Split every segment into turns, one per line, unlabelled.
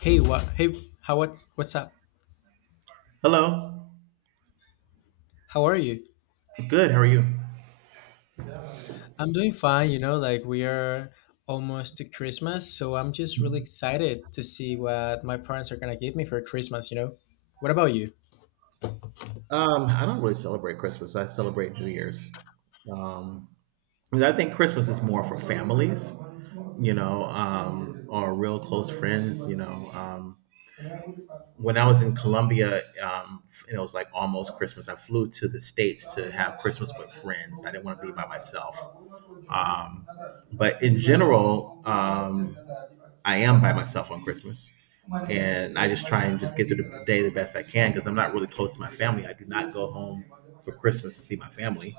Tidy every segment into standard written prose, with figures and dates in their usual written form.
Hey, what? Hey, how? What's up?
Hello.
How are you?
Good. How are you?
I'm doing fine. You know, like we are almost to Christmas, so I'm just really excited to see what my parents are gonna give me for Christmas. You know, what about you?
I don't really celebrate Christmas. I celebrate New Year's. Um, 'Cause I think Christmas is more for families, you know, or real close friends, you know. When I was in Colombia, and it was like almost Christmas, I flew to the States to have Christmas with friends. I didn't want to be by myself. Um, but in general, I am by myself on Christmas, and I just try and just get through the day the best I can because I'm not really close to my family. I do not go home for Christmas to see my family,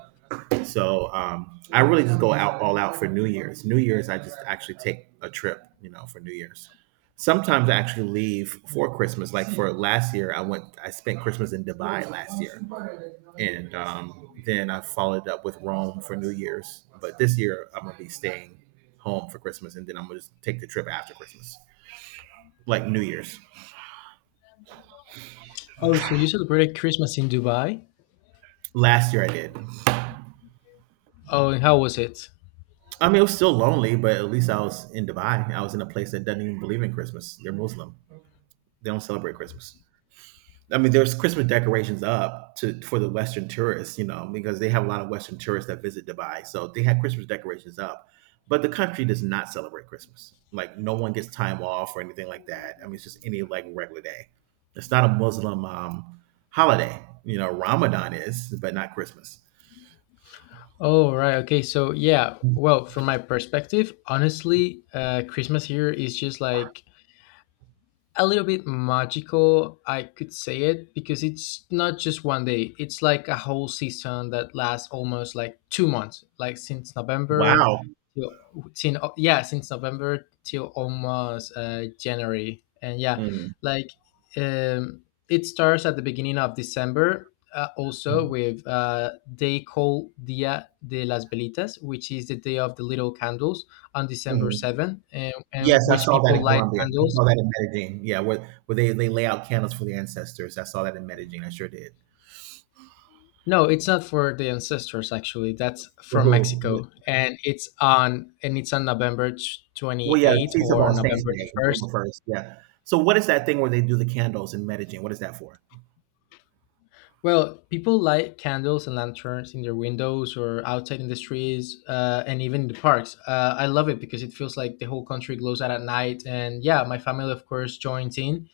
so I really just go out all out for New Year's. New Year's, I just actually take a trip, you know, for New Year's. Sometimes I actually leave for Christmas. Like for last year, I spent Christmas in Dubai last year, and then I followed up with Rome for New Year's. But this year, I'm gonna be staying home for Christmas, and then I'm gonna just take the trip after Christmas like New Year's.
Oh, so you celebrated Christmas in Dubai?
Last year I did.
Oh, and how was it?
I mean, it was still lonely, but at least I was in Dubai. I was in a place that doesn't even believe in Christmas. They're Muslim. They don't celebrate Christmas. I mean, there's Christmas decorations up to for the Western tourists, you know, because they have a lot of Western tourists that visit Dubai, so they had Christmas decorations up. But the country does not celebrate Christmas. Like, no one gets time off or anything like that. I mean, it's just any like regular day. It's not a Muslim holiday. You know, Ramadan is, but not Christmas.
Oh, right. Okay. So, yeah. Well, from my perspective, honestly, Christmas here is just like a little bit magical, I could say it, because it's not just one day. It's like a whole season that lasts almost like 2 months, like since November
Wow.
till, yeah, since November till almost January. And yeah,
Mm.
like um, it starts at the beginning of December. Also with They call Dia de las Velitas, which is the day of the little candles on December
Mhm.
7th, and
Yes, I
which
saw that
people
in
light
Colombia. I
candles.
saw that in Medellin. Yeah, where they lay out candles for the ancestors. I saw that in Medellin. I sure did.
No, it's not for the ancestors actually. That's
For
from
who? Yeah.
Mexico, and it's on November
Well,
twenty
yeah,
eighth
Feast of
or
All Saints
November the
Day, November
first.
1st. Yeah. So, what is that thing where they do the candles in Medellin? What is that for?
Well, people light candles and lanterns in their windows or outside in the streets, and even in the parks. I love it because it feels like the whole country glows out at night, and yeah, my family of course joins in,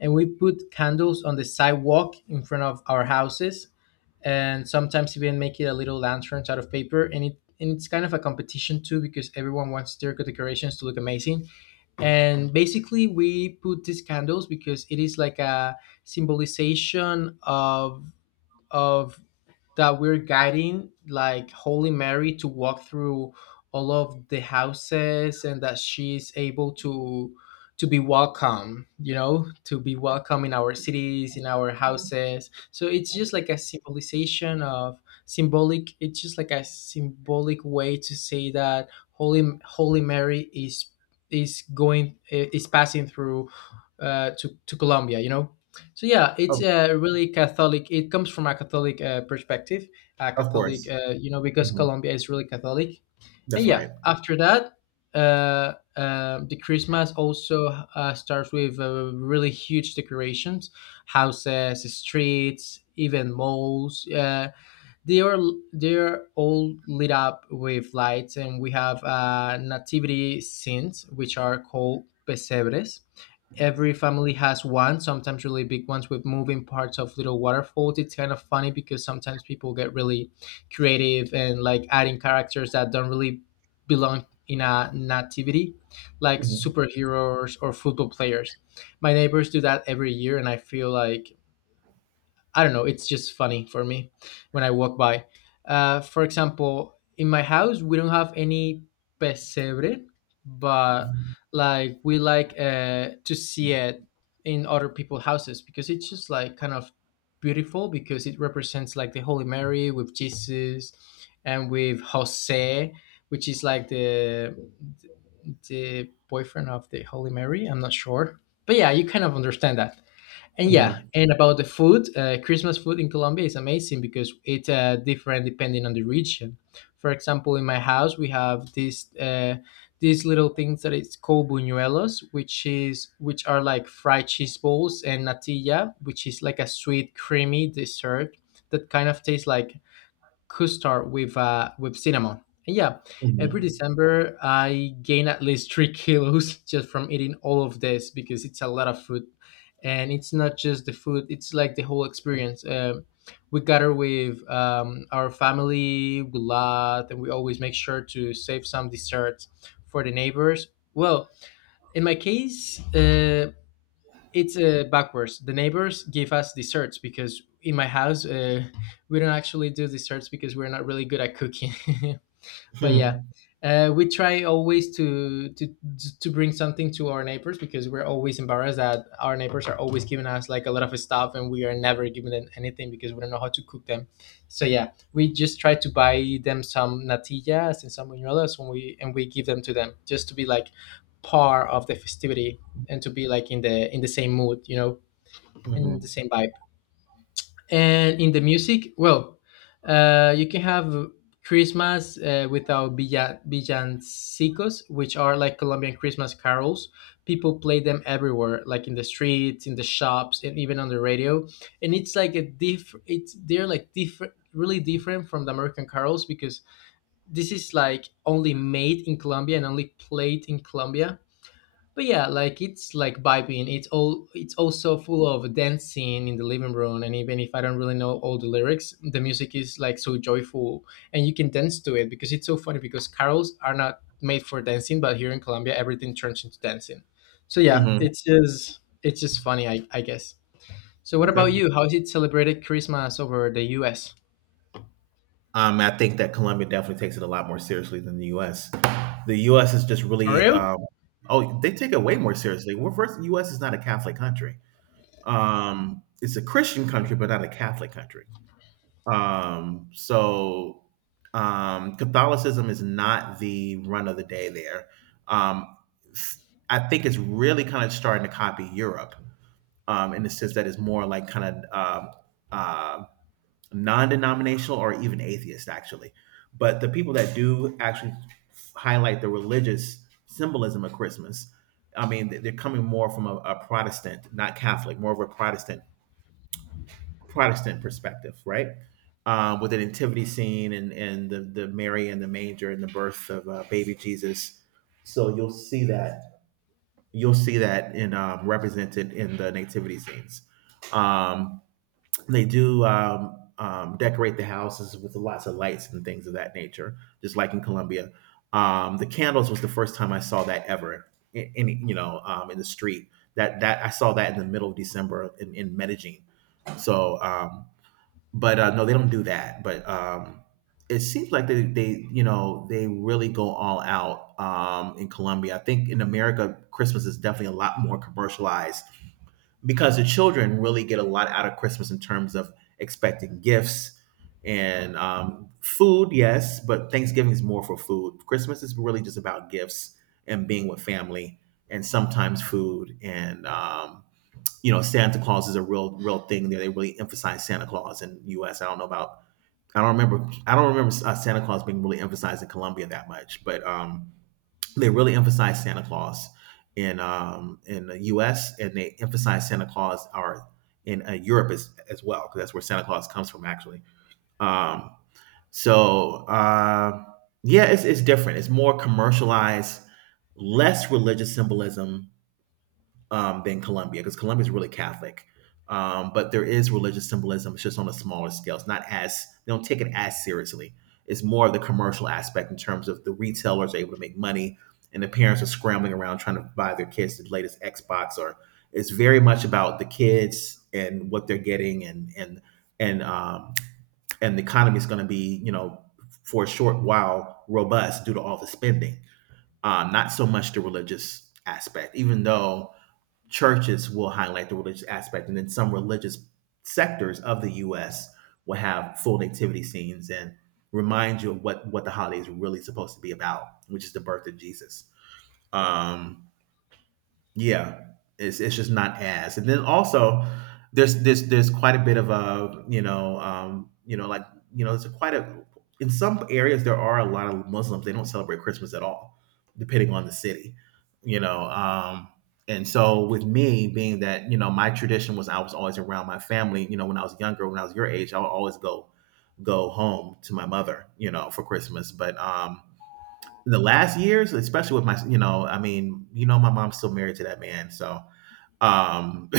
and we put candles on the sidewalk in front of our houses and sometimes even make it a little lanterns out of paper, and it's kind of a competition too because everyone wants their decorations to look amazing. And basically we put these candles because it is like a symbolization of that we're guiding like Holy Mary to walk through all of the houses and that she's able to be welcome, to be welcome in our cities, in our houses. So it's just like a symbolization of symbolic it's just like a symbolic way to say that Holy Mary is going is passing through to Colombia. So yeah, it's
Of,
really Catholic. It comes from a Catholic perspective, a
of
Catholic,
course.
you know, because
Mhm.
Colombia is really Catholic. And
That's
yeah,
right.
after that, the Christmas also starts with really huge decorations, houses, streets, even malls. They are they're all lit up with lights, and we have nativity scenes, which are called pesebres. Every family has one, sometimes really big ones with moving parts of little waterfalls. It's kind of funny because sometimes people get really creative and like adding characters that don't really belong in a nativity, like
Hmm.
superheroes or football players. My neighbors do that every year, and I feel like, I don't know. It's just funny for me when I walk by. For example, in my house, we don't have any pesebre, but like we like to see it in other people's houses because it's just like kind of beautiful because it represents like the Holy Mary with Jesus and with Jose, which is like the boyfriend of the Holy Mary. I'm not sure, but yeah, you kind of understand that. And yeah,
Hmm.
and about the food, Christmas food in Colombia is amazing because it's different depending on the region. For example, in my house we have this these little things that is called buñuelos, which are like fried cheese balls, and natilla, which is like a sweet, creamy dessert that kind of tastes like custard with with cinnamon. And yeah, every
Hmm.
December I gain at least 3 kilos just from eating all of this because it's a lot of food, and it's not just the food; it's like the whole experience. We gather with our family, we laugh, and we always make sure to save some desserts for the neighbors. Well, in my case, it's backwards. The neighbors give us desserts because in my house we don't actually do desserts because we're not really good at cooking. But yeah,
Hmm.
we try always to bring something to our neighbors because we're always embarrassed that our neighbors are always giving us like a lot of stuff and we are never giving them anything because we don't know how to cook them. So yeah, we just try to buy them some natillas and some buñuelos when we and we give them to them just to be like part of the festivity and to be like in the same mood, in the
Hmm.
same vibe. And in the music, well, you can have Christmas without villancicos, which are like Colombian Christmas carols. People play them everywhere, like in the streets, in the shops, and even on the radio. And it's like a different, really different from the American carols because this is like only made in Colombia and only played in Colombia. But yeah, like it's like vibing. It's also full of dancing in the living room, and even if I don't really know all the lyrics, the music is like so joyful, and you can dance to it because it's so funny because carols are not made for dancing, but here in Colombia everything turns into dancing. So yeah,
Hmm.
it's just funny, I guess. So what about
Okay.
you, how is it celebrated Christmas over the US?
I think that Colombia definitely takes it a lot more seriously than the U.S. The U.S. is just
For
really
real.
oh, they take it way more seriously. Well, first, the U.S. is not a Catholic country. It's a Christian country, but not a Catholic country. Um, so Catholicism is not the run of the day there. Um, I think it's really kind of starting to copy Europe in the sense that it's more like kind of uh, non-denominational or even atheist actually, but the people that do actually highlight the religious symbolism of Christmas, I mean, are coming more from a Protestant, not Catholic, more of a Protestant perspective, right? With the nativity scene and the Mary and the manger and the birth of baby Jesus. So you'll see that in represented in the nativity scenes. Um, they do um, um, decorate the houses with lots of lights and things of that nature, just like in Colombia. The candles was the first time I saw that ever in you know in the street. That I saw that in the middle of December, in Medellin. So, but No, they don't do that. But It seems like you know, they really go all out in Colombia. I think in America, Christmas is definitely a lot more commercialized because the children really get a lot out of Christmas in terms of expecting gifts and food, yes, but Thanksgiving is more for food. Christmas is really just about gifts and being with family and sometimes food and you know, Santa Claus is a real thing there. They really emphasize Santa Claus in U.S. I don't know about I don't remember Santa Claus being really emphasized in Colombia that much, but they really emphasize Santa Claus in the U.S., and they emphasize Santa Claus are in Europe as well, because that's where Santa Claus comes from actually. Um, so uh, yeah, it's different. It's more commercialized, less religious symbolism, than Colombia because Colombia is really Catholic. But there is religious symbolism. It's just on a smaller scale. It's not as they don't take it as seriously. It's more of the commercial aspect in terms of the retailers are able to make money, and the parents are scrambling around trying to buy their kids the latest Xbox. Or it's very much about the kids and what they're getting, and um, and the economy is going to be, you know, for a short while robust due to all the spending. Not so much the religious aspect, even though churches will highlight the religious aspect, and then some religious sectors of the U.S. will have full nativity scenes and remind you of what the holidays are really supposed to be about, which is the birth of Jesus. Um, yeah, it's just not as. And then also, there's quite a bit of a you know like you know it's a quite a in some areas there are a lot of Muslims, they don't celebrate Christmas at all, depending on the city, you know. And so with me being that you know my tradition was I was always around my family. You know when I was younger, when I was your age, I would always go home to my mother, you know, for Christmas. But In the last years, especially with my, you know, I mean, you know, my mom's still married to that man, so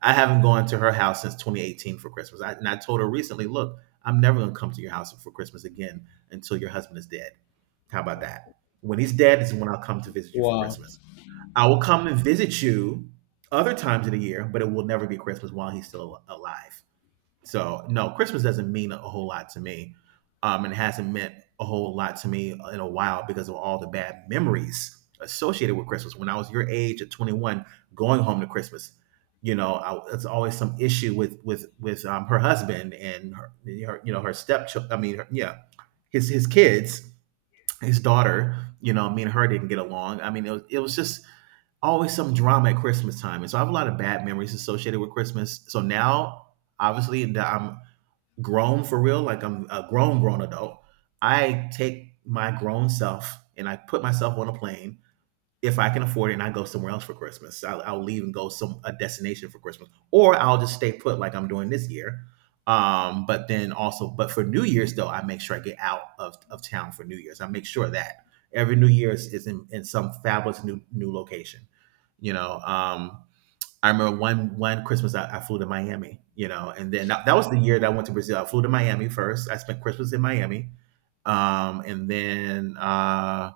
I haven't gone to her house since 2018 for Christmas. And I told her recently, look, I'm never going to come to your house for Christmas again until your husband is dead. How about that? When he's dead is when I'll come to visit you for
Wow.
Christmas. I will come and visit you other times of the year, but it will never be Christmas while he's still alive. So no, Christmas doesn't mean a whole lot to me, and it hasn't meant a whole lot to me in a while because of all the bad memories associated with Christmas. When I was your age at 21, going home to Christmas, you know, it's always some issue with her husband and her you know her stepchild. I mean, yeah, his kids, his daughter. You know, me and her didn't get along. I mean, it was just always some drama at Christmas time, and so I have a lot of bad memories associated with Christmas. So now, obviously, that I'm grown for real, like I'm a grown, grown adult, I take my grown self and I put myself on a plane if I can afford it, and I go somewhere else for Christmas. I'll leave and go some a destination for Christmas, or I'll just stay put like I'm doing this year. But then also, but for New Year's though, I make sure I get out of town for New Year's. I make sure that every New Year's is in some fabulous new location. You know, I remember one Christmas I flew to Miami, you know, and then that was the year that I went to Brazil. I flew to Miami first. I spent Christmas in Miami, um, and then uh,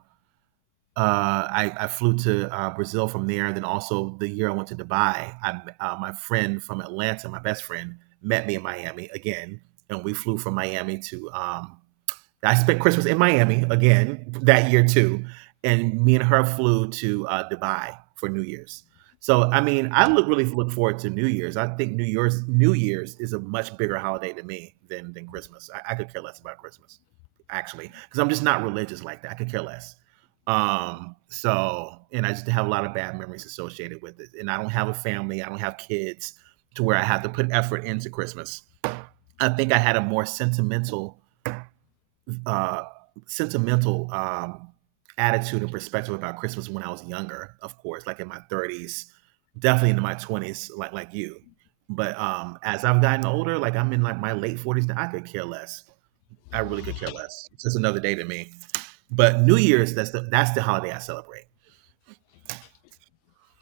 I flew to Brazil from there. Then also the year I went to Dubai, my friend from Atlanta, my best friend, met me in Miami again, and we flew from Miami to I spent Christmas in Miami again that year too, and me and her flew to Dubai for New Year's. So I mean, I look really look forward to New Year's. I think New Year's is a much bigger holiday to me than Christmas. I could care less about Christmas actually because I'm just not religious like that. I could care less. So and I just have a lot of bad memories associated with it. And I don't have a family. I don't have kids to where I have to put effort into Christmas. I think I had a more sentimental uh, sentimental um, attitude and perspective about Christmas when I was younger, of course, like in my 30s, definitely into my 20s, like you. But As I've gotten older, like I'm in like my late 40s now, I could care less. I really could care less. It's just another day to me. But New Year's, that's the holiday I celebrate.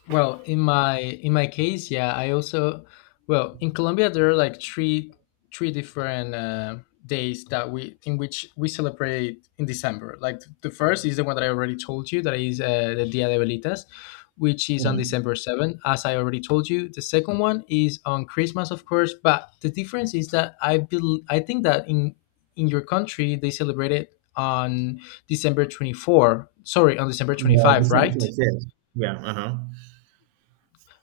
Well, in my case, yeah, I also, well, in Colombia there are like three different days that we in which we celebrate in December. Like the first is the one that I already told you that is the Dia de Velitas, which is on
Mm.
December 7th, as I already told you. The second one is on Christmas, of course, but the difference is that I think that in your country they celebrate it on December 24. Sorry, on December twenty
No,
five,
December
right?
26th. Yeah. Uh huh.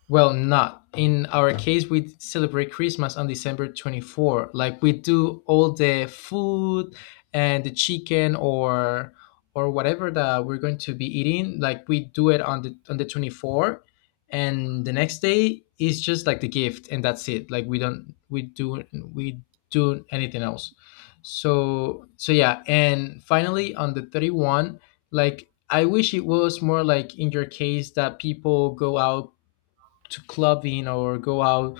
Well, not in our case. We celebrate Christmas on December 24. Like we do all the food and the chicken or whatever that we're going to be eating. Like we do it on the 24, and the next day is just like the gift, and that's it. Like we don't we do anything else. So yeah, and finally on the 31, like I wish it was more like in your case that people go out to clubbing or go out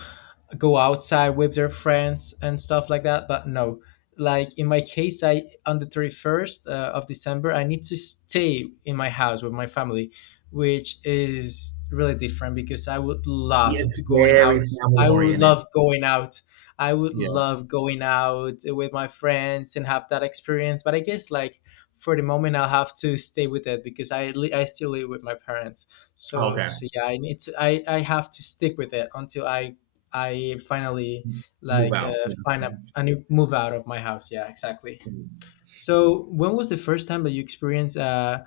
go outside with their friends and stuff like that, but no. Like in my case, I, on the 31st of December, I need to stay in my house with my family, which is really different because
Yeah, it's very family
i would
oriented.
love going out I would
Yeah.
love going out with my friends and have that experience. But I guess like for the moment I'll have to stay with it because I still live with my parents. so
Okay.
so yeah, I have to stick with it until I finally,
Move
like,
out. Yeah.
find a new move out of my house. Yeah, exactly. So when was the first time that you experienced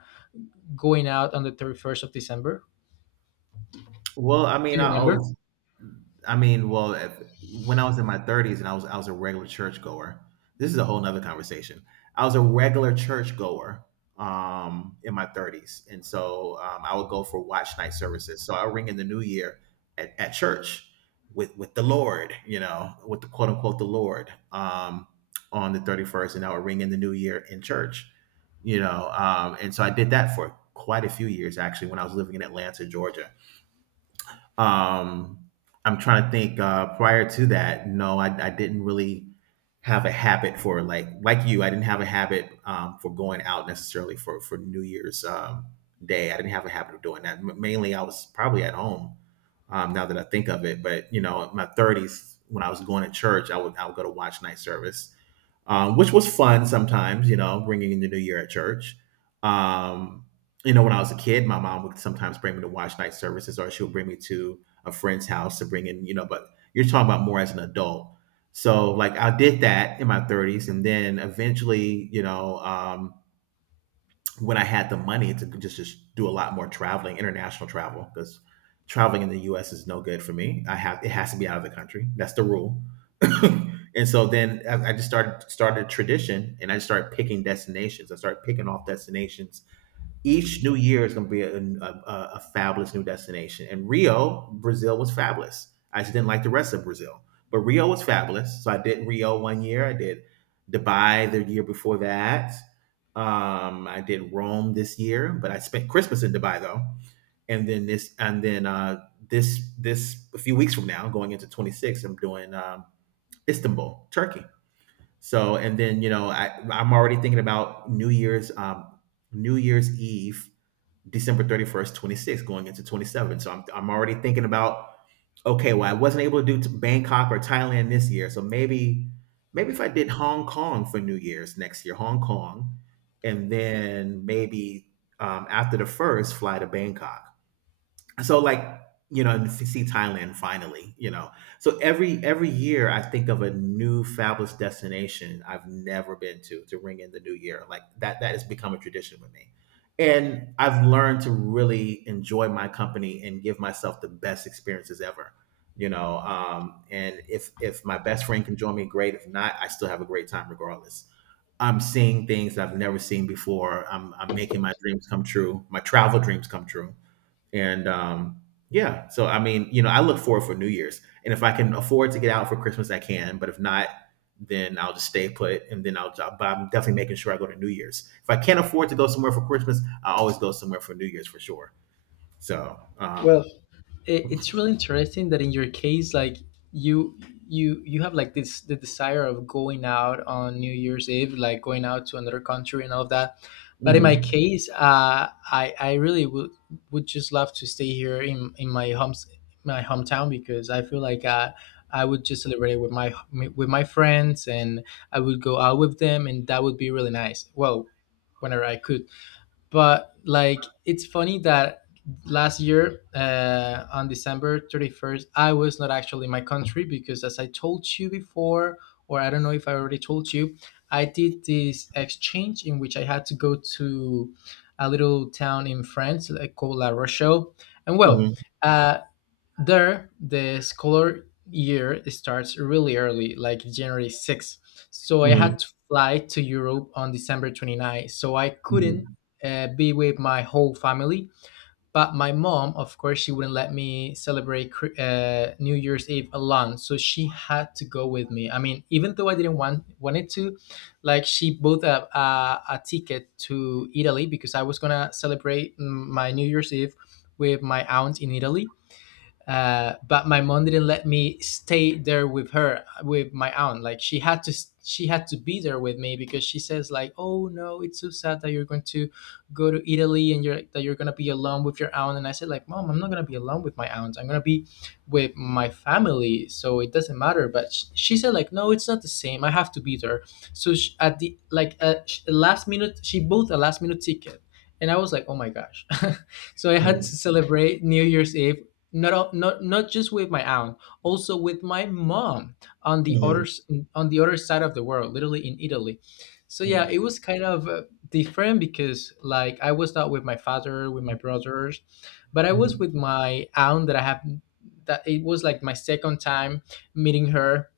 going out on the 31st of December?
Well, I
Do
mean,
you
I
remember?
always I mean, well, if, when I was in my 30s and I was a regular churchgoer. This is a whole nother conversation. I was a regular churchgoer in my 30s, and so I would go for watch night services. So I ring in the new year at church with the Lord, you know, with the quote unquote the Lord on the 31st, and I would ring in the new year in church, you know, and so I did that for quite a few years actually when I was living in Atlanta, Georgia. Um, I'm trying to think. Prior to that, no, I didn't really have a habit for like you. I didn't have a habit for going out necessarily for New Year's Day. I didn't have a habit of doing that. Mainly, I was probably at home. Now that I think of it, but you know, in my 30s when I was going to church, I would go to watch night service which was fun sometimes, you know, bringing in the new year at church. Um, you know, when I was a kid, my mom would sometimes bring me to watch night services or she would bring me to a friend's house to bring in, you know, but you're talking about more as an adult. So, like, I did that in my 30s. And then eventually, you know, when I had the money to just do a lot more traveling, international travel, because traveling in the U.S. is no good for me. I have it has to be out of the country. That's the rule. And so then I just started a tradition, and I just started picking destinations. I started picking off destinations. Each new year is going to be a fabulous new destination. And Rio, Brazil was fabulous. I just didn't like the rest of Brazil, but Rio was fabulous. So I did Rio one year. I did Dubai the year before that. I did Rome this year, but I spent Christmas in Dubai though. And then this, this a few weeks from now, going into 26, I'm doing Istanbul, Turkey. So, and then you know, I'm already thinking about New Year's, New Year's Eve, December 31st, 26, going into 27. So I'm already thinking about, okay, well, I wasn't able to do Bangkok or Thailand this year. So maybe if I did Hong Kong for New Year's next year, Hong Kong, and then maybe after the first, fly to Bangkok, so like you know and see Thailand finally. So every year I think of a new fabulous destination I've never been to ring in the new year like that. That has become a tradition with me, and I've learned to really enjoy my company and give myself the best experiences ever, you know, and if my best friend can join me, great. If not, I still have a great time regardless. I'm seeing things that I've never seen before, I'm making my dreams come true, my travel dreams come true. And yeah, so I mean, you know, I look forward for New Year's, and if I can afford to get out for Christmas, I can. But if not, then I'll just stay put, and then I'll. But I'm definitely making sure I go to New Year's. If I can't afford to go somewhere for Christmas, I always go somewhere for New Year's for sure. So.
Well. It's really interesting that in your case, like, you you have like this the desire of going out on New Year's Eve, like going out to another country and all of that. But in my
Mhm,
case, I really would just love to stay here in my hometown because I feel like, I would just celebrate with my friends, and I would go out with them, and that would be really nice. Well, whenever I could. But like, it's funny that last year, on December 31st, I was not actually in my country because as I told you before, or I don't know if I already told you, I did this exchange in which I had to go to a little town in France, like, called La Rochelle. And well,
mhm,
uh, there, the scholar year starts really early, like January 6th. So I
mhm,
had to fly to Europe on December 29th. So I couldn't
mhm,
be with my whole family. But my mom, of course, she wouldn't let me celebrate New Year's Eve alone. So she had to go with me. I mean, even though I didn't want wanted to, like she bought a ticket to Italy because I was gonna celebrate my New Year's Eve with my aunt in Italy, but my mom didn't let me stay there with my aunt. Like she had to be there with me because she says like, "Oh no, it's so sad that you're going to go to Italy and you're going to be alone with your aunt." And I said like, "Mom, I'm not going to be alone with my aunt. I'm going to be with my family, so it doesn't matter." But she said like, "No, it's not the same. I have to be there." So sh at the like sh- last minute, she bought a last minute ticket, and I was like, "Oh my gosh." So I had to celebrate New Year's Eve not not just with my aunt, also with my mom, on
mhm,
on the other side of the world, literally in Italy. So
mhm,
yeah,
mhm,
it was kind of different because like I was not with my father, with my brothers, but I was
mhm,
with my aunt that I have, that it was like my second time meeting her.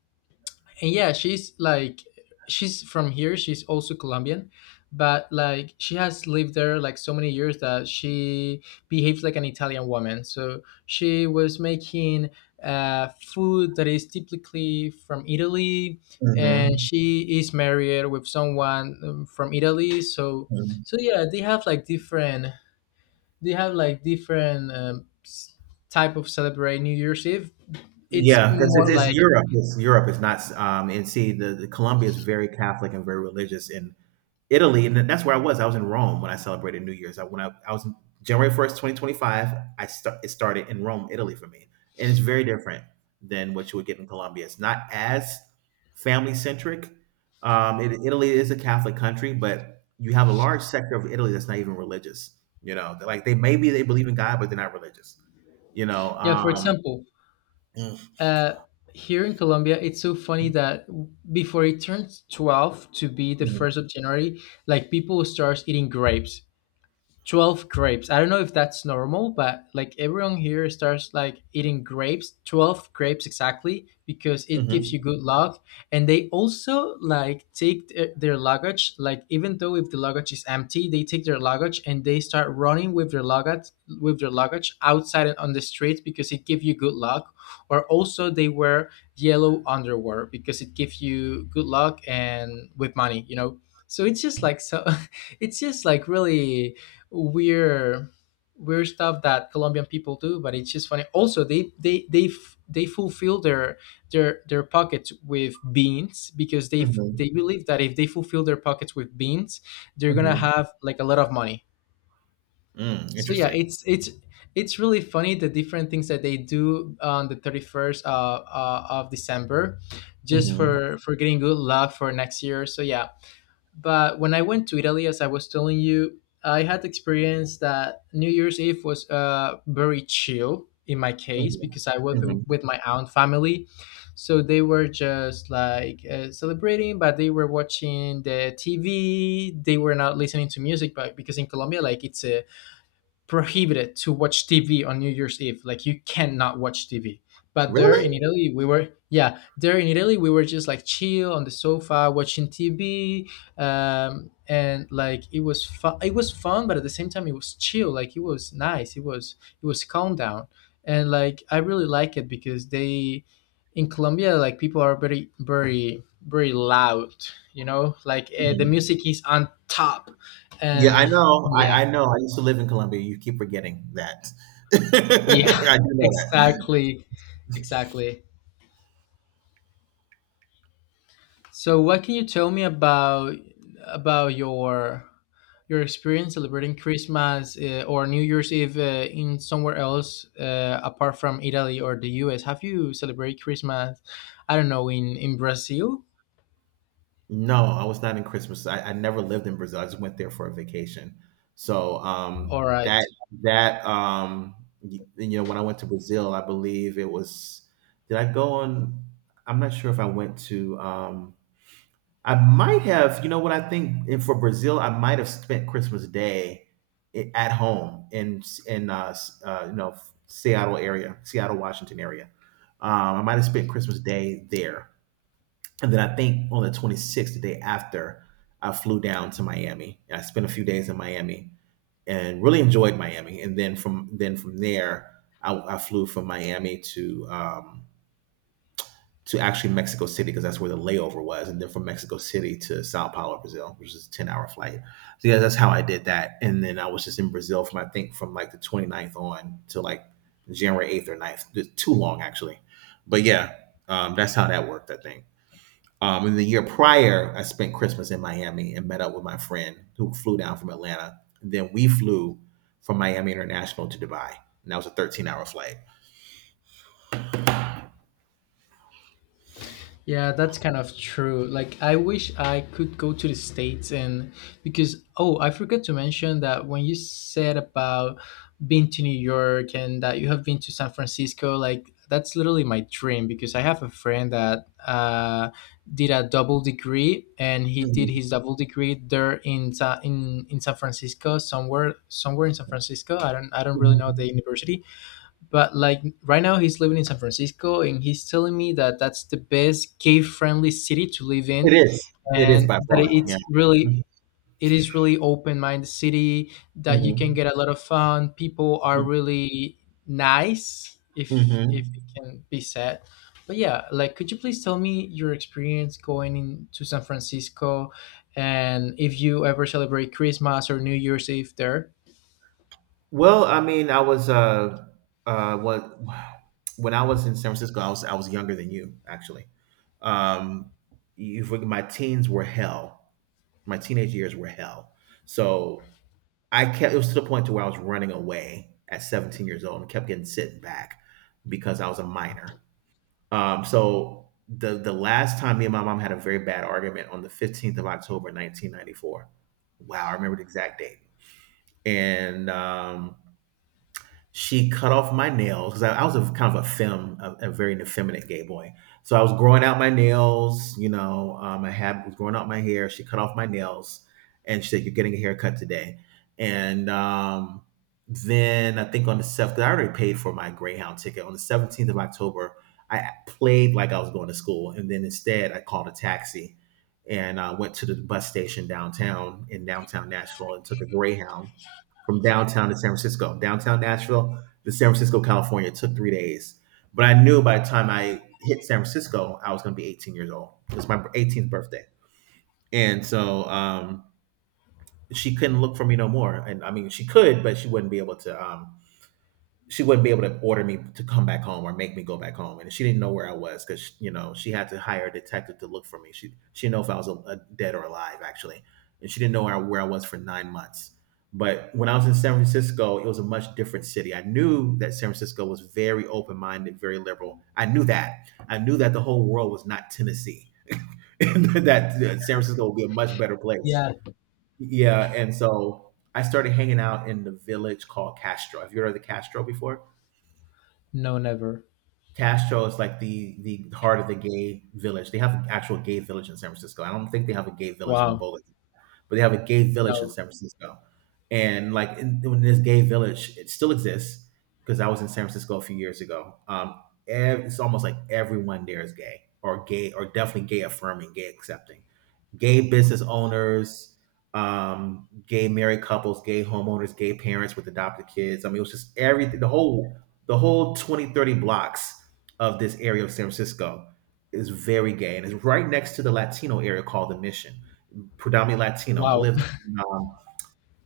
And yeah, she's from here, she's also Colombian, but like she has lived there like so many years that she behaves like an Italian woman. So she was making food that is typically from Italy, and
mhm,
she is married with someone from Italy. So
mhm.
so yeah, they have like different, they have like different, type of celebrate New Year's Eve. It's
Yeah, because
more
it's
like,
Europe. It's Europe. It's not. And see, the Colombia is very Catholic and very religious, and Italy, and that's where I was. I was in Rome when I celebrated New Year's. I when I was January 1st, 2025. I start it started in Rome, Italy for me, and it's very different than what you would get in Colombia. It's not as family centric. Italy is a Catholic country, but you have a large sector of Italy that's not even religious. You know, They're like they maybe they believe in God, but they're not religious. You know,
yeah, for
um,
example,
mm,
uh, here in Colombia, it's so funny that before it turns 12 to be the
mhm,
1st of January, like people start eating grapes. 12 grapes. I don't know if that's normal, but like everyone here starts like eating grapes, 12 grapes exactly, because it gives
mhm,
you good luck. And they also like take their luggage, like even though if the luggage is empty, they take their luggage and they start running with their luggage outside on the streets because it gives you good luck. Or also they wear yellow underwear because it gives you good luck and with money, you know. So it's just like so, it's just like really weird weird stuff that Colombian people do, but it's just funny. Also, they fulfill their pockets with beans because
mhm,
they believe that if they fulfill their pockets with beans, they're gonna
mhm,
have like a lot of money.
mm,
So yeah,
interesting.
it's really funny the different things that they do on the 31st of December, just
Hmm.
for getting good luck for next year. So yeah, but when I went to Italy, as I was telling you, I had the experience that New Year's Eve was very chill in my case
Hmm.
because I was
Hmm.
with my aunt family. So they were just like celebrating, but they were watching the TV. They were not listening to music, but because in Colombia, like it's a prohibited to watch TV on New Year's Eve. Like you cannot watch TV. But there
Really?
in Italy, we were yeah. There in Italy, we were just like chill on the sofa watching TV, and like it was fun. It was fun, but at the same time, it was chill. Like it was nice. It was calm down, and like I really like it because they, in Colombia, like people are very very loud. You know, like the
Mm-hmm.
music is on top,
Yeah,
and
I know.
yeah.
I know. I used to live in Colombia. You keep forgetting that.
Yeah,
I do know that.
exactly. Exactly. So what can you tell me about about your your experience celebrating Christmas or New Year's Eve in somewhere else apart from Italy or the US? Have you celebrated Christmas, I don't know, in Brazil?
No, I was not in Christmas. I never lived in Brazil. I just went there for a vacation. So
All right.
that um, you know, when I went to Brazil, I believe it was. Did I go on? I'm not sure if I went to. I might have, you know what I think, and for Brazil, I might have spent Christmas Day at home in you know, Seattle area, Seattle, Washington area. I might have spent Christmas Day there, and then I think on the 26th, the day after, I flew down to Miami and I spent a few days in Miami and really enjoyed Miami. And then from there, I flew from Miami to actually Mexico City because that's where the layover was, and then from Mexico City to Sao Paulo, Brazil, which is a 10-hour flight. So yeah, that's how I did that, and then I was just in Brazil from I think from like the twenty-ninth on to like January 8th or ninth. Too long actually, but yeah, that's how that worked. I think. And the year prior, I spent Christmas in Miami and met up with my friend who flew down from Atlanta. And then we flew from Miami International to Dubai, and that was a 13-hour flight.
Yeah, that's kind of true. Like, I wish I could go to the States and because, oh, I forgot to mention that when you said about being to New York and that you have been to San Francisco, like, that's literally my dream because I have a friend that did a double degree and he did his double degree there in in San Francisco, somewhere in San Francisco. I don't really know
Mhm.
the university, but like right now, he's living in San Francisco, and he's telling me that that's the best gay-friendly city to live
It
in,
is. It is
and
by
that
far. Yeah.
it's really, it is really open-minded city that you can
Mhm.
get a lot of fun. People are really nice, if it
Mhm.
can be said. But yeah, like, could you please tell me your experience going in to San Francisco, and if you ever celebrate Christmas or New Year's Eve there?
Well, I mean, I was what when I was in San Francisco, I was younger than you actually. Um, my teens were hell. My teenage years were hell. So I kept it was to the point to where I was running away at 17 years old and kept getting sent back because I was a minor. So the last time me and my mom had a very bad argument on the 15th of October, 1994. Wow, I remember the exact date. And she cut off my nails because I was a kind of a very effeminate gay boy. So I was growing out my nails, you know, I had was growing out my hair. She cut off my nails, and she said, "You're getting a haircut today." And then I think on the seventh, I already paid for my Greyhound ticket. On the 17th of October, I played like I was going to school, and then instead I called a taxi and went to the bus station downtown in downtown Nashville and took a Greyhound from downtown to San Francisco, downtown Nashville to San Francisco, California. It took 3 days, but I knew by the time I hit San Francisco, I was going to be 18 years old. It was my 18th birthday, and so she couldn't look for me no more. And I mean, she could, but she wouldn't be able to she wouldn't be able to order me to come back home or make me go back home. And she didn't know where I was because she had to hire a detective to look for me. She didn't know if I was a dead or alive actually, and she didn't know where I was for 9 months. But when I was in San Francisco, it was a much different city. I knew that San Francisco was very open minded, very liberal. I knew that. I knew that the whole world was not Tennessee, that San Francisco would be a much better place.
Yeah.
Yeah, and so I started hanging out in the village called Castro. Have you heard of the Castro before?
No, never.
Castro is like the heart of the gay village. They have an actual gay village in San Francisco. I don't think they have a gay village in
Wow.
Boca, but they have a gay village in
No.
San Francisco. And like in this gay village, it still exists because I was in San Francisco a few years ago. It's almost like everyone there is gay or gay or definitely gay affirming, gay accepting gay business owners, gay married couples, gay homeowners, gay parents with adopted kids. I mean, it was just everything. The whole 20, 30 blocks of this area of San Francisco is very gay, and it's right next to the Latino area called the Mission, predominantly Latino. I
Wow.
lived um,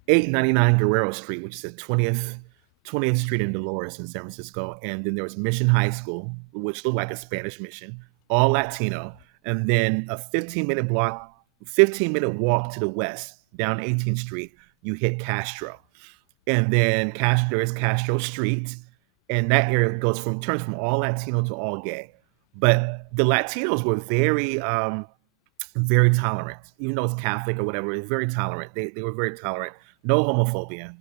899 Guerrero Street, which is the 20th Street in Dolores in San Francisco. And then there was Mission High School, which looked like a Spanish mission, all Latino. And then a 15-minute block, 15-minute walk to the west down 18th Street, you hit Castro. And then Castro, there is Castro Street. And that area goes from turns from all Latino to all gay. But the Latinos were very very tolerant, even though it's Catholic or whatever. It's very tolerant. They were very tolerant. No homophobia,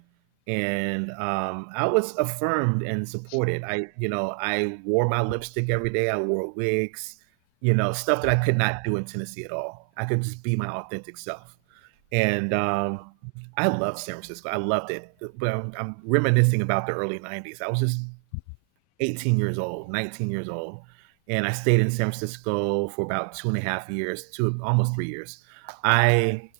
and I was affirmed and supported. I you know I wore my lipstick every day. I wore wigs, stuff that I could not do in Tennessee at all. I could just be my authentic self, and I loved San Francisco. I loved it, but I'm reminiscing about the early '90s. I was just 18 years old, 19 years old. And I stayed in San Francisco for about 2.5 years, two almost 3 years. I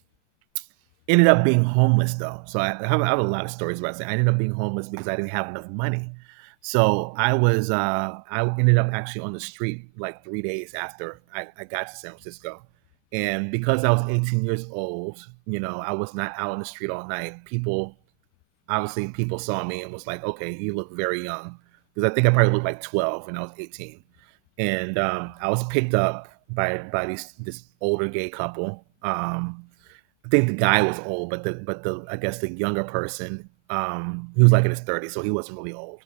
ended up being homeless, though. So I have a lot of stories about saying I ended up being homeless because I didn't have enough money. So I ended up actually on the street like 3 days after I got to San Francisco. And because I was 18 years old, I was not out on the street all night. People obviously people saw me and was like, okay, you look very young. Because I think I probably looked like 12 when I was 18. And I was picked up by this older gay couple. I think the guy was old, but the, I guess, the younger person, he was like in his 30s, so he wasn't really old.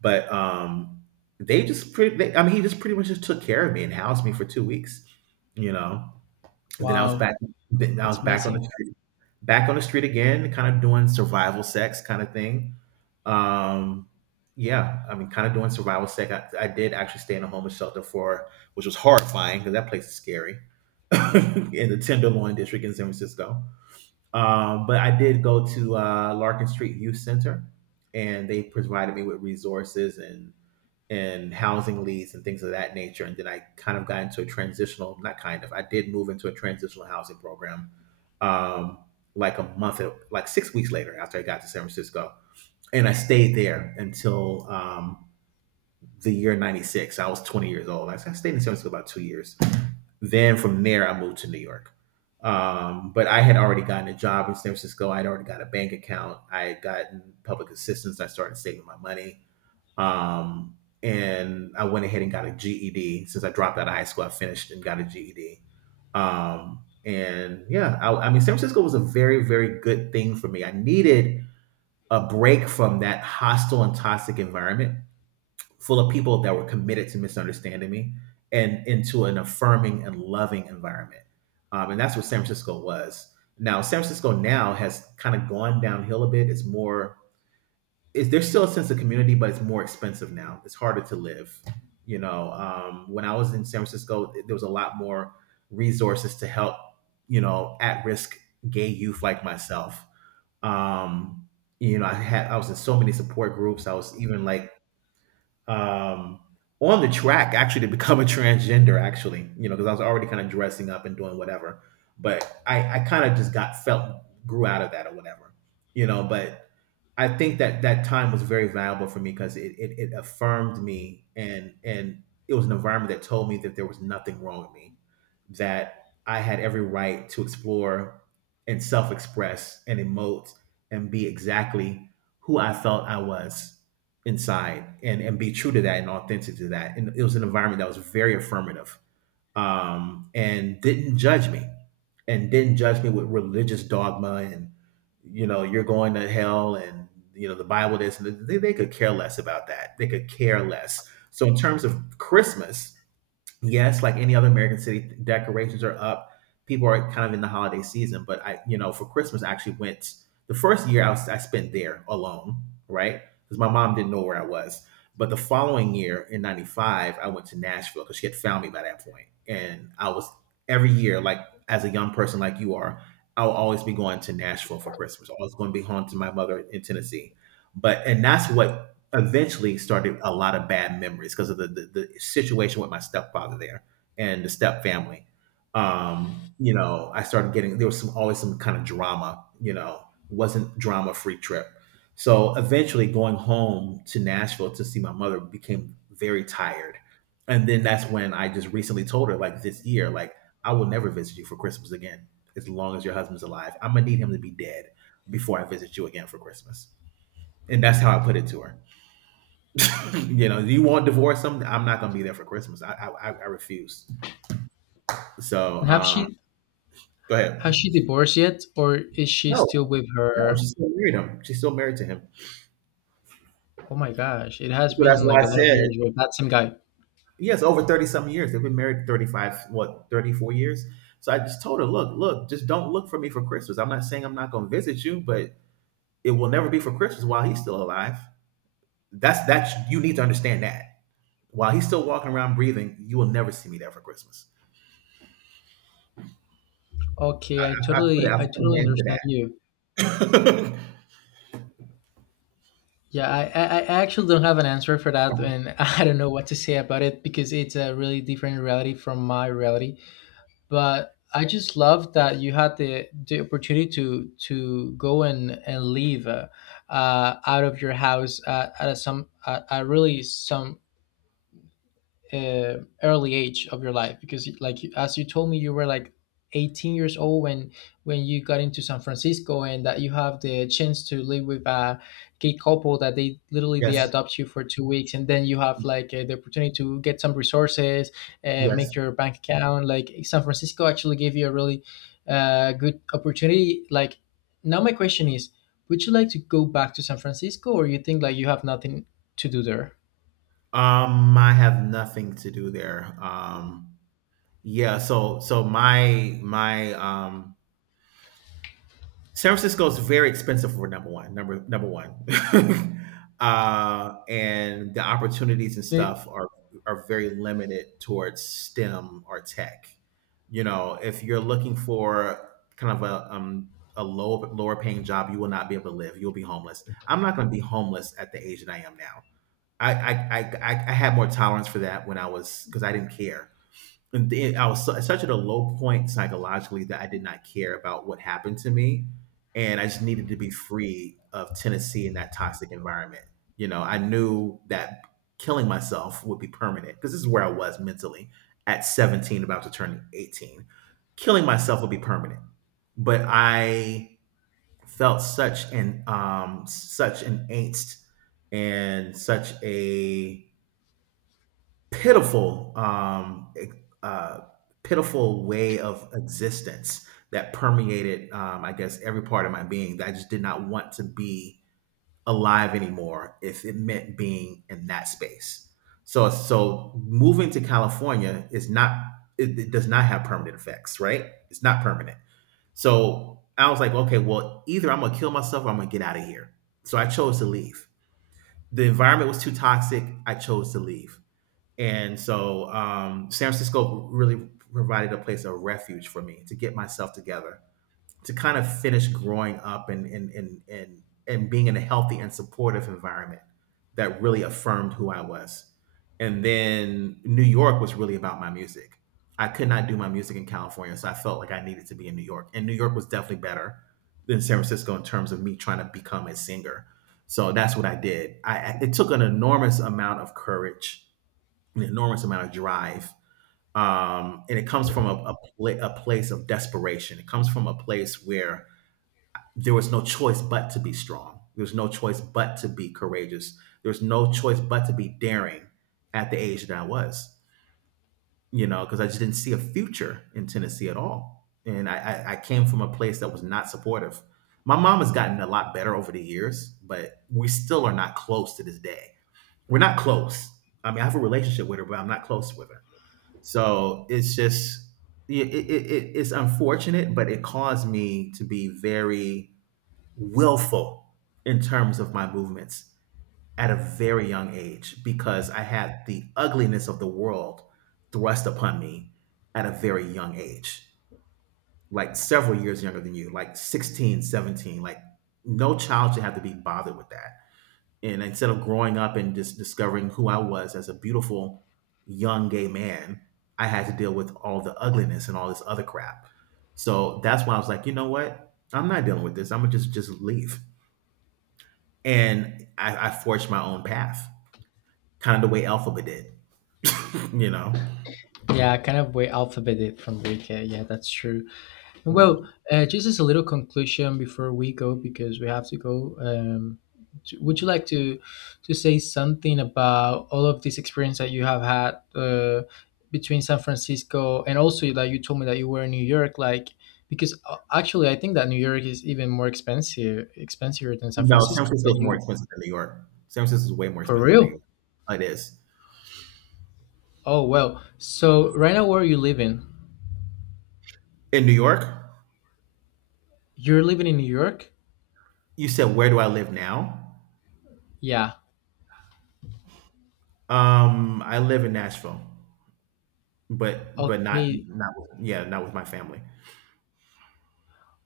But they just pretty, they, I mean, he just pretty much just took care of me and housed me for two weeks, you know. And then I was
Wow,
back, then I was
that's
back on the
amazing.
street, back on the street again, kind of doing survival sex kind of thing, um, yeah, I mean, kind of doing survival sec. I did actually stay in a homeless shelter for, which was horrifying because that place is scary in the Tenderloin district in San Francisco. But I did go to Larkin Street Youth Center, and they provided me with resources and housing leads and things of that nature. And then I kind of got into a transitional, not kind of, I did move into a transitional housing program, um, like a month, like 6 weeks later after I got to San Francisco, and I stayed there until the year '96. I was 20 years old. I stayed in San Francisco about 2 years. Then from there, I moved to New York. But I had already gotten a job in San Francisco. I'd already got a bank account. I had gotten public assistance. I started saving my money. Um, and I went ahead and got a GED. Since I dropped out of high school, I finished and got a GED. And yeah, I mean, San Francisco was a very, very good thing for me. I needed a break from that hostile and toxic environment full of people that were committed to misunderstanding me, and into an affirming and loving environment. And that's what San Francisco was. Now, San Francisco now has kind of gone downhill a bit. There's still a sense of community, but it's more expensive now. It's harder to live. When I was in San Francisco, there was a lot more resources to help, at risk gay youth like myself. Um, I was in so many support groups. I was even like um, on the track actually to become a transgender. Actually, because I was already kind of dressing up and doing whatever, but I kind of just got felt grew out of that or whatever. But I think that that time was very valuable for me because it affirmed me, and it was an environment that told me that there was nothing wrong with me, that I had every right to explore and self express and emote and be exactly who I felt I was inside, and be true to that and authentic to that. And it was an environment that was very affirmative, and didn't judge me, and didn't judge me with religious dogma and you know you're going to hell and you know the Bible this, and they could care less about that. They could care less. So in terms of Christmas, yes, like any other American city, decorations are up. People are kind of in the holiday season, but for Christmas, I actually went the first year I spent there alone, right? Because my mom didn't know where I was. But the following year in '95, I went to Nashville because she had found me by that point. And I was every year, like as a young person, like you are, I'll always be going to Nashville for Christmas. Always going to be home to my mother in Tennessee. But and that's what eventually started a lot of bad memories because of the situation with my stepfather there and the step family. You know, I started getting There was some always some kind of drama, wasn't drama free trip. So eventually going home to Nashville to see my mother became very tired. And then that's when I just recently told her, like this year, like, I will never visit you for Christmas again as long as your husband's alive. I'm gonna need him to be dead before I visit you again for Christmas. And that's how I put it to her. You want divorce? Something, I'm not gonna be there for Christmas. I refuse. So
And have
um,
she,
go ahead.
has she divorced yet, or is she
No,
still with
no,
her?
she still married him. She's still married to him.
Oh my gosh, it has
So that's
been like
why I
a lot of
said
years with that same guy.
yes. Over 30 some years, they've been married 35, what, 34 years. So I just told her, look, look, just don't look for me for Christmas. I'm not saying I'm not gonna visit you, but it will never be for Christmas while he's still alive. That's You need to understand that. While he's still walking around breathing, you will never see me there for Christmas. I,
Okay,
I, I put, it, I
I
put an
totally
end
understand you.
to that.
Yeah, I actually don't have an answer for that, and I don't know what to say about it because it's a really different reality from my reality. But I just love that you had the opportunity to go and leave out of your house at, at really some early age of your life, because like as you told me, you were like 18 years old when you got into San Francisco, and that you have the chance to live with a gay couple that they literally they
Yes,
adopt you for 2 weeks, and then you have like the opportunity to get some resources, make
yes.
your bank account. Like San Francisco actually gave you a really good opportunity. Like now my question is, would you like to go back to San Francisco, or you think like you have nothing to do there?
I have nothing to do there. Yeah, so my San Francisco is very expensive, for number one, number one. And the opportunities and stuff are very limited towards STEM or tech. If you're looking for kind of a lower paying job, you will not be able to live. You'll be homeless. I'm not going to be homeless at the age that I am now. I had more tolerance for that when I was, because I didn't care. And then I was such at a low point psychologically that I did not care about what happened to me, and I just needed to be free of Tennessee and that toxic environment. I knew that killing myself would be permanent, because this is where I was mentally at 17, about to turn 18. Killing myself would be permanent, but I felt such an such an angst, and such a pitiful um, uh, pitiful way of existence that permeated, I guess, every part of my being, that I just did not want to be alive anymore if it meant being in that space. So moving to California is not, it does not have permanent effects, right? It's not permanent. So I was like, okay, well, either I'm gonna kill myself or I'm gonna get out of here. So I chose to leave. The environment was too toxic. I chose to leave. And so, San Francisco really provided a place of refuge for me to get myself together, to kind of finish growing up and being in a healthy and supportive environment that really affirmed who I was. And then New York was really about my music. I could not do my music in California, so I felt like I needed to be in New York. And New York was definitely better than San Francisco in terms of me trying to become a singer. So that's what I did. It took an enormous amount of courage, an enormous amount of drive. And it comes from a place of desperation. It comes from a place where there was no choice but to be strong. There's no choice but to be courageous. There's no choice but to be daring at the age that I was, because I just didn't see a future in Tennessee at all. And I came from a place that was not supportive. My mom has gotten a lot better over the years, but we still are not close to this day. We're not close. I mean, I have a relationship with her, but I'm not close with her. So it's just, yeah, it's unfortunate, but it caused me to be very willful in terms of my movements at a very young age, because I had the ugliness of the world thrust upon me at a very young age, like several years younger than you, like 16, 17. Like, no child should have to be bothered with that, and instead of growing up and just discovering who I was as a beautiful young gay man, I had to deal with all the ugliness and all this other crap. So that's why I was like, you know what? I'm not dealing with this. I'm gonna just leave. And I forged my own path, kind of the way Alphabet did. You know,
Yeah, kind of way alphabeted from Greek. Yeah, yeah, that's true. And well,
Mm.
just as a little conclusion before we go, because we have to go. Would you like to say something about all of this experience that you have had between San Francisco and also that you told me that you were in New York? Like, because actually, I think that New York is even more expensive than San
No, San
Francisco. But
Francisco is more
you,
expensive than New York. San Francisco is way more
for
expensive than New
real?
York. Oh, it is.
Oh well. So right now, where are you living?
In New York.
You're living in New York?
You said, where do I live now?
Yeah.
I live in Nashville. But not
Okay,
not with, yeah, not with my family.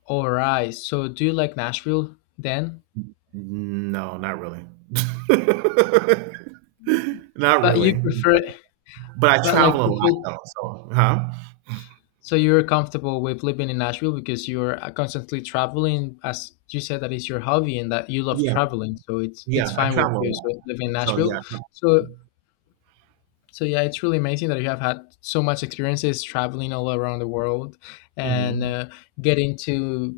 all right. So do you like Nashville then?
No, not really. Not
But you
really.
prefer,
But I
but like
travel a
you
lot,
feel,
though, so. Huh?
so you're comfortable with living in Nashville because you're constantly traveling, as you said that is your hobby and that you love
Yeah,
traveling. So it's
yeah,
it's
I
fine with
travel a
you.
lot.
So living in
So,
Nashville.
yeah.
So So yeah, it's really amazing that you have had so much experiences traveling all around the world, and
Mhm.
getting to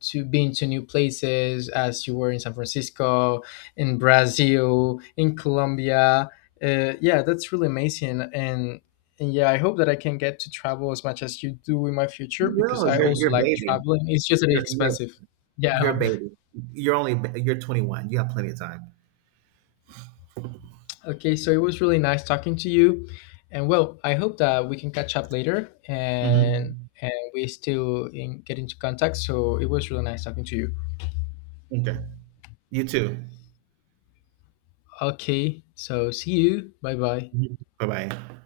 being to new places, as you were in San Francisco, in Brazil, in Colombia. Yeah, that's really amazing, and. And yeah, I hope that I can get to travel as much as you do in my future,
You
because
will.
I
you're
also
you're a
like
baby.
traveling. It's just that
You're you're
expensive.
you're a
Yeah,
baby. You're only you're 21, you have plenty of time.
okay, so it was really nice talking to you. And well, I hope that we can catch up later, and
Mhm.
we still in, get into contact. So it was really nice talking to you.
M'kay. You too.
Okay, so see you. Bye bye.
Bye. Bye-bye.